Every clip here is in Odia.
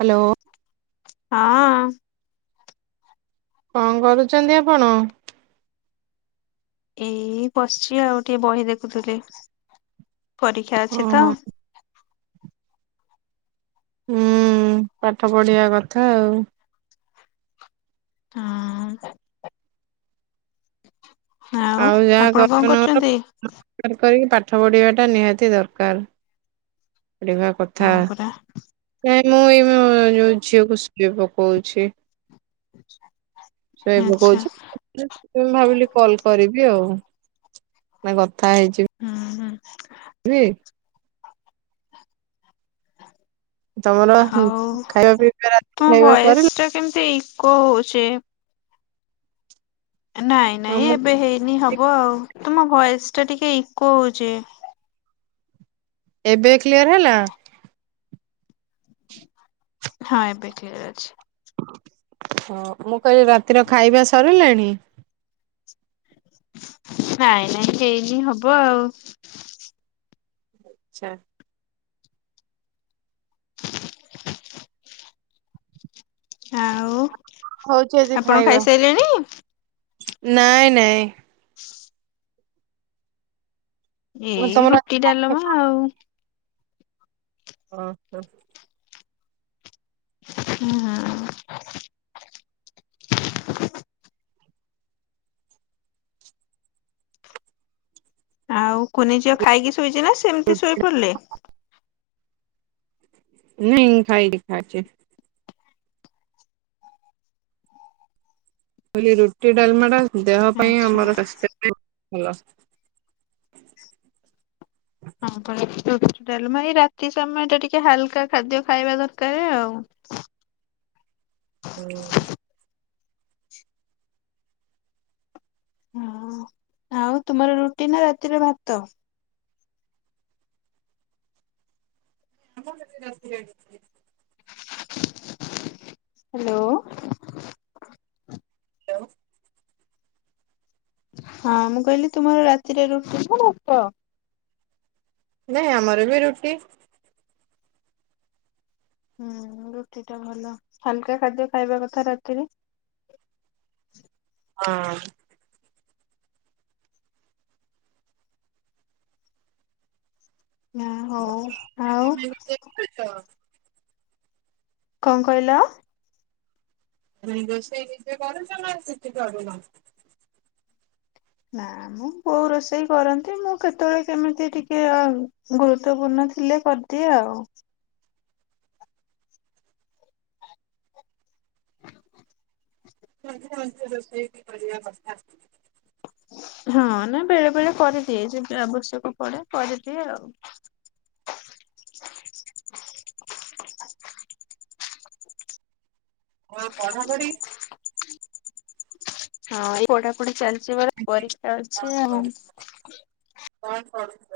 ହ୍ୟାଲୋ। ହଁ। କଣ କରୁଛନ୍ତି ଆପଣ? ଏଇ ବସିଛି ଆଉ ଟିକେ ବହି ଦେଖୁଥିଲି। ପରୀକ୍ଷା ଅଛି ଓହୋ ତ। ହୁଁ ପାଠ ପଢିବା କଥା ଆଉ। ହଁ। ଆଉ ଯାହା ଆପଣ କଣ କର କରୁଛନ୍ତି? ନ କର [unintelligible] ପାଠ ପଢ଼ିବାଟା ନିହାତି ଦରକାର। ପଢିବା କଥା ହଁ ପରା ମୁଁ ଏଇ ଯୋଉ ଝିଅକୁ ପକଉଛି। ଆଛା। ଶୋଇବ କହୁଛି ଭାବିଲି କଲ କରିବି ଆଉ। [inaudible] ହଁ ହୁଁ।। ହ [inaudible] ହ [unintelligible] ତମର ହଉ ଖାଇବା ପିଇବା ରାତି ତମ ଖାଇବା ବୟସ ସରିଲା? ଟା କେମିତି ଇକୋ ହଉଛି। ସେ ନାଇଁ ହଁ ନାଇଁ ମୁଁ ଏବେ ହେଇନି ହବ। ହବ ଆଉ ତୁମ ଭୟସ ଟା ଟିକେ ଇକୋ ହଉଛି। ଏବେ କ୍ଲିୟର ହେଲା। ହଁ ଏବେ ଠିକ୍ ଅଛି। ହଁ ମୁଁ କହିଲି ରାତିର ଖାଇବା ସରିଲାଣି? ନାଇଁ ନାଇଁ ହେଇନି ହବ ଆଉ। ଆଛା। [inaudible] ଆଉ ହଉଛି ଆଜି ଆପଣ ଖାଇବା ଖାଇସାରିଲେଣି? ନାଇଁ ନାଇଁ। ମୁଁ କହିଲି ଏଇ ତମର ରୁଟି ଡାଲମା ଆଉ। ଓ ହୋ। ହ ହଁ। ଆଉ କୁନିଝିଅ ଖାଇକି ଶୋଇଛି ନା ସେମିତି ଶୋଇପଡିଲେ। ନାଇଁ ଖାଇକି ଖାଇଛେ। ଅଲି ରୋଟି ଡାଲମା ଟା ଦେହ ପାଇଁ ଆଚ୍ଛା ଆମର ସ୍ୱାସ୍ଥ୍ୟ ହେଲା। ହଁ ରାତି ସମୟ ଟ ଟିକେ ହାଲକା ଖାଦ୍ୟ ଖାଇବା ଦରକାର ଆଉ। ହୁଁ। ହ ଆଉ ତୁମର ରୁଟି ନା ରାତିରେ ଭାତ? ଆ [unintelligible] ହ୍ୟାଲୋ ହ୍ୟାଲଉ ହଁ ମୁଁ କହିଲି ତୁମର ରାତିରେ ରୁଟି ନା ଭାତ? ନାଇଁ ଆମର ବି ରୁଟି। ହୁଁ ରୁଟି ଟା ଭଲ ହାଲକା ଖାଦ୍ୟ ଖାଇବା କଥା ରାତିରେ। ହଁ। ହଁ ହଉ ଆଉ। ତମେ ନିଜେ କରୁଛ କଣ କହିଲ? ରୋଷେଇ ଏବେ କରୁଚ ନା କରିନ। ନା ମୁଁ କୋଉ ରୋଷେଇ କରନ୍ତି ମୁଁ କେତେବେଳେ କେମିତି ଟିକେ ଗୁରୁତ୍ୱପୂର୍ଣ୍ଣ ଥିଲେ କରିଦିଏ ଆଉ। ମଝିରେ ମଝିରେ ରଷେଇ କରିବା କଥା। ହଁ ନା ବେଳେ ବେଳେ କରିଦିଏ ଯତି ଆବଶ୍ୟକ ପଡେ କରିଦିଏ ଆଉ। କ ପଢାପଢି। ହଁ ଏ ପଢାପଢି ଚାଲି ସେବେ ପରୀକ୍ଷା ଅଛି ଆଉ। କଣ ପଢୁଛ?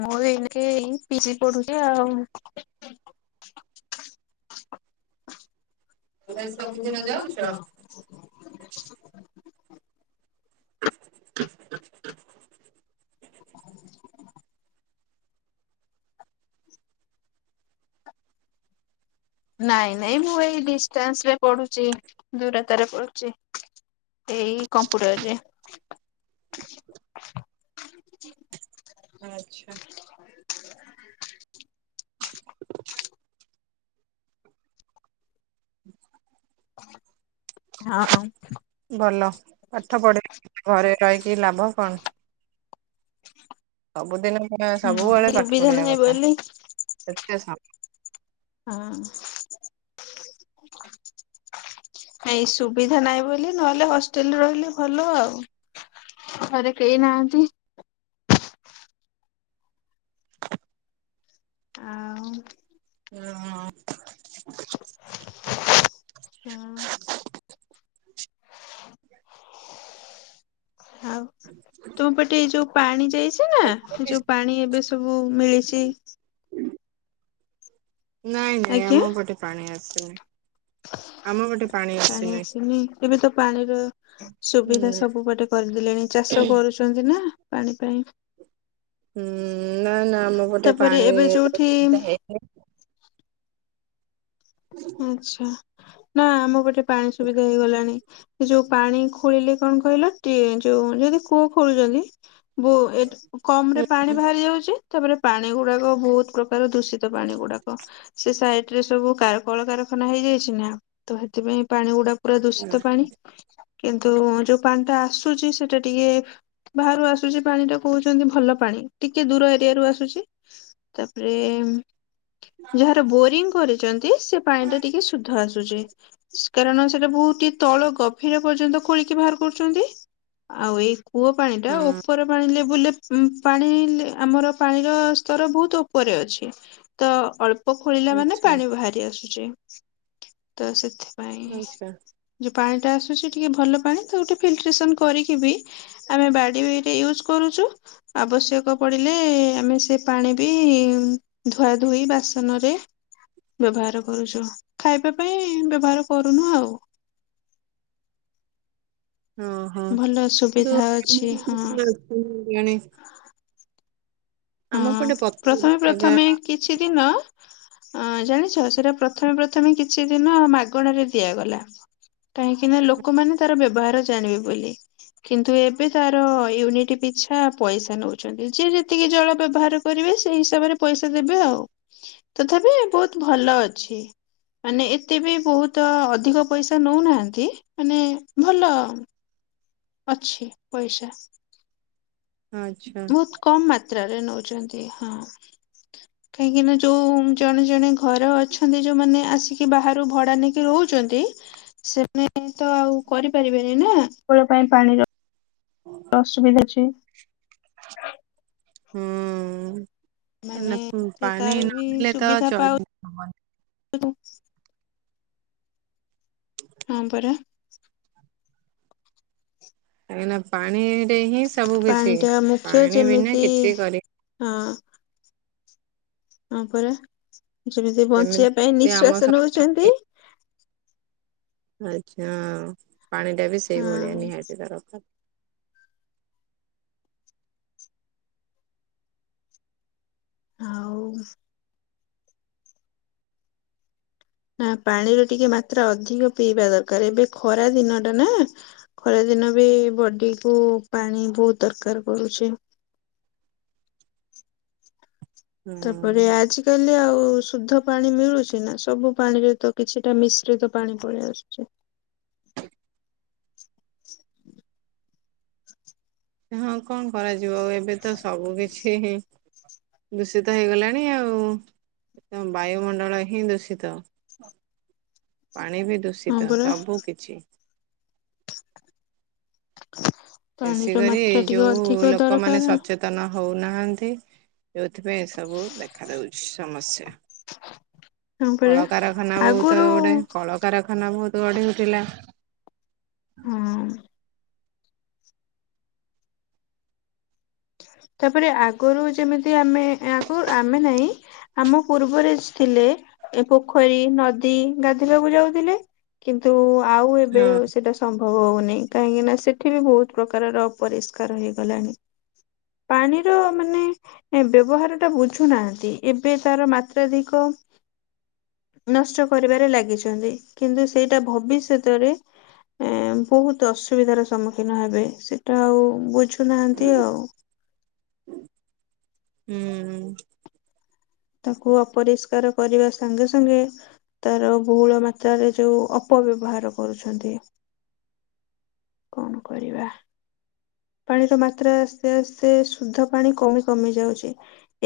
ମୁଁ ଏ ଏଇ ପିଜି ପଢୁଛି ଆଉ। ତୁ ସବିଛିିନ ଯାଉଛ‌। ହ। ନାଇଁ ନାଇଁ ମୁଁ ଏଇ ଡିଷ୍ଟାନ୍ସ ରେ ପଡୁଛି ଦୂର ରେ କରୁଛି। ଏଇ କମ୍ପ୍ୟୁଟର ରେ। ଆଚ୍ଛା। ହଁ। ଭଲ ପାଠ ପଢି ଘରେ ରହିକି ଲାଭ କଣ? ସବୁ ଦିନ। ହଁ ହୁଁ ସବୁବେଳେ ପାଠ ସୁବିଧା ପଢିବା ନାହିଁ କଥା ବୋଲି ଏତେ ହଁ ଏ ସୁବିଧା ନାହିଁ ବୋଲି ନହେଲେ ହଷ୍ଟେଲରେ ରହିଲେ ଭଲ ଆଉ ଘରେ କେହି ନାହାନ୍ତି। [inaudible] ଆଉ ହଁ। ତୁ ପଟେ ଯୋଉ ପାଣି ଯାଇ ନା ଏ ଯୋଉ ପାଣି ଏବେ ସବୁ ମିଳିଛି। ନାଇଁ ନାଇଁ ଆଜ୍ଞା। ଆମ ଗଟେ ପ୍ରାଣୀ ଅଛି। ହ। ପାଣି ଆସିନି ଏବେ ତ ପାଣିର ସୁବିଧା ହୁଁ ସବୁପଟେ କରିଦେଲେଣି ଚାଷ କରୁଛନ୍ତି ନା। ପାଣି ପାଇଁ। ହୁଁ। ନା ନା ଆମ ଗୋଟେ ତାପରେ ପାଣି ଏବେ ଯୋଉଠି ସୁବିଧା ହେଇନି। ଆଚ୍ଛା ନା ଆମ ପଟେ। ପାଣି ସୁବିଧା ହେଇଗଲାଣି ସେ ଯୋଉ ପାଣି ଖୋଳିଲେ କଣ କହିଲା ଯୋଉ ଯଦି କୁଅ ଖୋଳୁଛନ୍ତି। ବ ଏ କମ ରେ ପାଣି ବାହାରି ଯାଉଛି। ତାପରେ ପାଣି ଗୁଡାକ ବହୁତ ପ୍ରକାର। ଦୂଷିତ ପାଣି ଗୁଡାକ ସେ ସ ସବୁ କାର କଳକାରଖାନା ହେଇଯାଇଛି ନା ତ ସେଥିପାଇଁ ପାଣି ଗୁଡା ପୁରା ଦୂଷିତ ପାଣି କିନ୍ତୁ ଯୋଉ ପାଣି ଟା ଆସୁଛି। ସେଟା ଟିକେ ବାହାରୁ ଆସୁଛି ପାଣି ଟା କହୁଛନ୍ତି ଭଲ ପାଣି ଟିକେ ଦୂର ଏରିଆରୁୁ ଆସୁଛି। ତାପରେ ଯାହାର ବୋରିଂ କରିଛନ୍ତି ସେ ପାଣି ଟା ଟିକେ ଶୁଦ୍ଧ ଆସୁଚି। କାରଣ ସେଟା ବହୁତି ତଳ ଗଭୀର ପର୍ଯ୍ୟନ୍ତ ଖୋଳିକି ବାହାର କରୁଛନ୍ତି ଆଉ ଏଇ କୂଅ ପାଣି ଟା ହଁ ଉପର ପାଣି ଲେଭୁଲରେ ଉ ପାଣି ଆମର ପାଣିର ସ୍ତର ବହୁତ ଉପରେ ଅଛି ତ ଅଳ୍ପ ପ ଖୋଳିଲା ମାନେ ଆଚ୍ଛା ପାଣି ବାହାରି ଆସୁଚି। ତ ସେଥି ଆଚ୍ଛା। ପାଣିଟା ଆସୁଛି ଟିକେ ଭଲ ପାଣି ତ ଗୋଟେ ଫିଲଟ୍ରେସନ୍ କରିକି ବି ଆମେ ବାଡ଼ିରେ ୟୁଜ୍ କରୁଚୁ। ଆବଶ୍ୟକ ପଡ଼ିଲେ ଆମେ ସେ ପାଣି ବି ଧୁଆ ଧୋଇ ବାସନରେ ବ୍ୟବହାର କରୁଛ ଖାଇବା ପାଇଁ ବ୍ୟବହାର କରୁନୁ ଆଉ [inaudible] ଓ ହୋ ଭଲ ସୁବିଧା ଅଛି ହଁ [unintelligible] ହୁଁ ପ୍ରଥମେ ଜାଗା ପ୍ରଥମେ କିଛି ଦିନ ଅ ଜାଣିଛ ସେଟା ପ୍ରଥମେ ପ୍ରଥମେ କିଛି ଦିନ ମାଗଣରେ ଦିଆଗଲା। କାହିଁକିନା ଲୋକମାନେ ତାର ବ୳ବ ବ୍ୟବହାର ଜାଣିବେ ବୋଲି କିନ୍ତୁ ଏବେ ତାର ୟୁନିଟ ପିଛା ପଇସା ନଉଛନ୍ତି। ଯେ ଯେତିକି ଜଳ ବ୍ୟବହାର କରିବେ ସେଇ ହିସାବରେ ପଇସା ଦେବେ ଆଉ ତଥାପି ବହୁତ ଭଲ ଅଛି। ମାନେ ଏତେ ବି ବହୁତ ଅଧିକ ପଇସା ନଉନାହାନ୍ତି ମାନେ ଭଲ ଅଛି ପଇସା ଆଚ୍ଛା ବହୁତ କମ ମାତ୍ରରେ ନଉଛନ୍ତି। ହଁ [inaudible] କାହିଁକି ନା ଯୋଉ ଜଣେ ଜଣେ ଘର ଅଛନ୍ତି ଯୋଉମାନେ ଆସିକି ବାହାରୁ ଭଡା ନେଇକି ରହୁ ଅଛନ୍ତି ସେମାନେ ତ ଆଉ କରିପାରିବେନି ନା ପାଇଁ ପାଣି ର ଅସୁବିଧା ଅଛି। [inaudible] ମାନେ ହୁଁ। ସେ ପାଣି ତାର ନ ବି ମିିଳିଲେ ତ ସୁବିଧା ପାଉ ଚଳି ହବନି। [unintelligible] ହଁ ପରା କାହିଁକି ନା ପାଣି ସେ ହିଁ ସବୁ ପାଣି କିଛି ଟା ମୁଖ୍ୟ ପାଣି ବିନା ଯେମିତି କିଛି କରି ହଁ ହଁ ପରା ଯେମିତି ବଞ୍ଚିବା ପାଇଁ ଯେମିତି ଆମ ନିଃଶ୍ଵାସ ଶରୀର ନଉଛନ୍ତି। ପାଇଁ ଆଚ୍ଛା। ପାଣି ଟା ବି ସେଇଭଳିଆ ହଁ ନିହାତି ଦରକାର। ହଉ ନା ପାଣିର ଟିକେ ମାତ୍ରା ଅଧିକ ପିଇବା ଦରକାର ଏବେ ଖରା ଦିନ ଟା ନା ଖରା ଦିନ ବି ବଡି କୁ ପାଣି ବହୁତ ଦରକାର କରୁଛି। ତାପରେ ହୁଁ ଆଜିକାଲି ଆଉ। ଆ ଶୁଦ୍ଧ ପାଣି ମିଳୁଛି ନା ସବୁ ପାଣିରେ ତ କିଛିଟା ମିଶ୍ରିତ ପାଣି ପଳେଇ ଆସୁଛି। ହଁ କଣ କରାଯ ଯିବ ଏବେ ତ ସବୁ କିଛି ହଁ ଦୂଷିତ ହେଇଗଲାଣି ଆଉ ବାୟୁମଣ୍ଡଳ ହିଁ ଦୂଷିତ। ପାଣି ବି ହଁ ଦୂଷିତ ପରା ସବୁ କିଛି। ବେଶୀ ପାଣିର କରି ମାତ୍ରା ଏଇ ଟିକେ ଯୋଉ ଅଧିକ ଲୋକମାନେ ଦରକାର ସଚେତନ ହଉନାହାନ୍ତି ଯେଉଥିପାଇଁ ସବୁ ଦେଖା ଦଉଛି ସମସ୍ୟା। ହଁ ପରା କଳକାରଖାନା ବହୁତ ଆଗରୁ ଗୋଟେ କଳକାରଖାନା ବହୁତ ଗଢି ଉଠଥିଲା। ହୁଁ ତାପରେ ଆଗରୁ ଯେମିତି ଆମେ ଆଗରୁ ଆମେ ନାହିଁ ଆମ ପୂର୍ବରେ ଥିଲେ ଏ ପୋଖରୀ ନଦୀ ଗାଧୋଇବାକୁ ଯାଉଥିଲେ କିନ୍ତୁ ଆଉ ଏବେ ହଁ ସେଇଟା ସମ୍ଭବ ହଉନହିଁ। କାହିଁକି ନା ସେଠି ବି ବହୁତ ପ୍ରକାରର ଅପରିଷ୍କାର ହେଇଗଲାଣି। ପାଣିର ମାନେ ବ୍ୟବହାର ଟା ବୁଝୁନାହାନ୍ତି ଏବେ ତାର ମାତ୍ରାଧିକ ନଷ୍ଟ କରିବାରେ ଲାଗିଛନ୍ତି କିନ୍ତୁ ସେଇଟା ଭବିଷ୍ୟତରେ ଏ ବହୁତ ଅସୁବିଧାର ସମ୍ମୁଖୀନ ହେବେ ସେଟା ଆଉ ବୁଝୁ ଶୁନାହାନ୍ତି ଆଉ। ହୁଁ ତାକୁ ଅପରିଷ୍କାର କରିବା ସାଙ୍ଗେ ସାଙ୍ଗେ ତାର ବହୁଳ ମାତ୍ରାରେ ଯୋଉ ଅପବ୍ୟବହାର କରୁଛନ୍ତି। କଣ କରିବା। ପାଣିର ମାତ୍ରା ଆସ୍ତେ ଆସ୍ତେ ଶୁଦ୍ଧ ପାଣି କମି କମି ଯାଉଛି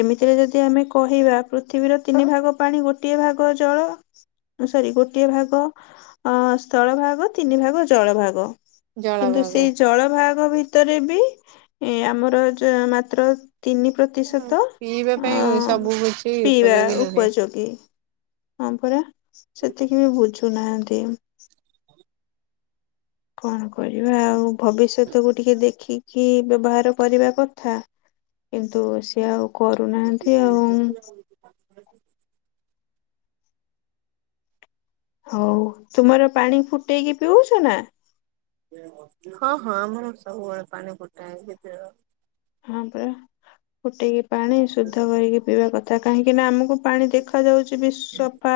ଏମିତିରେ ଯଦି ଆମେ କହିବା ପୃଥିବୀର ତିନି ଭାଗ ପାଣି ଗୋଟିଏ ଭାଗ ଜଳ ସରି ଗୋଟିଏ ଭାଗ ଅ ସ୍ଥଳ ଭାଗ ତିନି ଭାଗ ଜଳ ଭାଗ କିନ୍ତୁ ଜଳଭାଗ ସେଇ ଜଳ ଭାଗ ବି ବି ଏ ଆମର ଯ ମାତ୍ର ତିନି ପ୍ରତିଶତ ପିଇବା ଅ ପାଇଁ ସବୁ କିଛି ପିଇବା ଉପଯୋଗୀ ନୁହେଁ। ଉପଯୋଗୀ ହଁ ପରା ସେତିକି ବି ବୁଝୁ ସୁୁନାନ୍ତିି କଣ କରିବା ଆଉ। ଭବିଷ୍ୟତକୁ ଟିକେ ଦେଖିକି ବ୍ୟବହାର କରିବା କଥା କିନ୍ତୁ ସେ ଆଉ। କରୁନାହାନ୍ତି ଆଉ। ହଉ ତୁମର ପାଣି ଫୁଟେଇକି ପିଉଛ ନା। ହଁ ହଁ ଆମର ସବୁବେଳେ ପାଣି ଫୁଟା ହେଇ ପିଆ ହଁ ପରା ଫୁଟେଇ ପାଣି ଶୁଦ୍ଧ କରିକି ପିଇବା କଥା। କାହିଁକି ନା ଆମକୁ ପାଣି ଦେଖାଯାଉଛି ବି ସଫା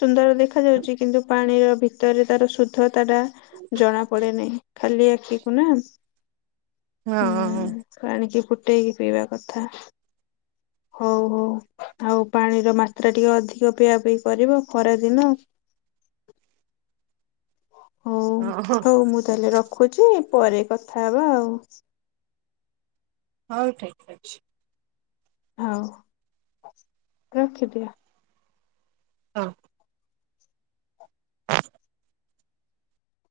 ସୁନ୍ଦର ଦେଖାଯାଉଛି କିନ୍ତୁ ପାଣି ଭିତରେ ତାର ଶୁଦ୍ଧ କଥା ଟା ଜଣା ପଡେ ନାହିଁ। ଖାଲି ଆଖିକୁ ନା ହଁ। ପାଣିକି ଫୁଟେଇକି ପିଇବା କଥା। ହଉ ହଉ ଆଉ ପାଣିର ମାତ୍ରା ଟିକେ ଅଧିକ ପିଇବା ପାଇଁ କରିବ ଖରାଦିନ। ହଉ ହଁ। ହଉ ମୁଁ ତାହେଲେ ରଖୁଛି। ପରେ କଥା ହବା ଆଉ। ହଉ ଠିକ ଅଛି। ହଉ ରଖିଦିଅ। ହ।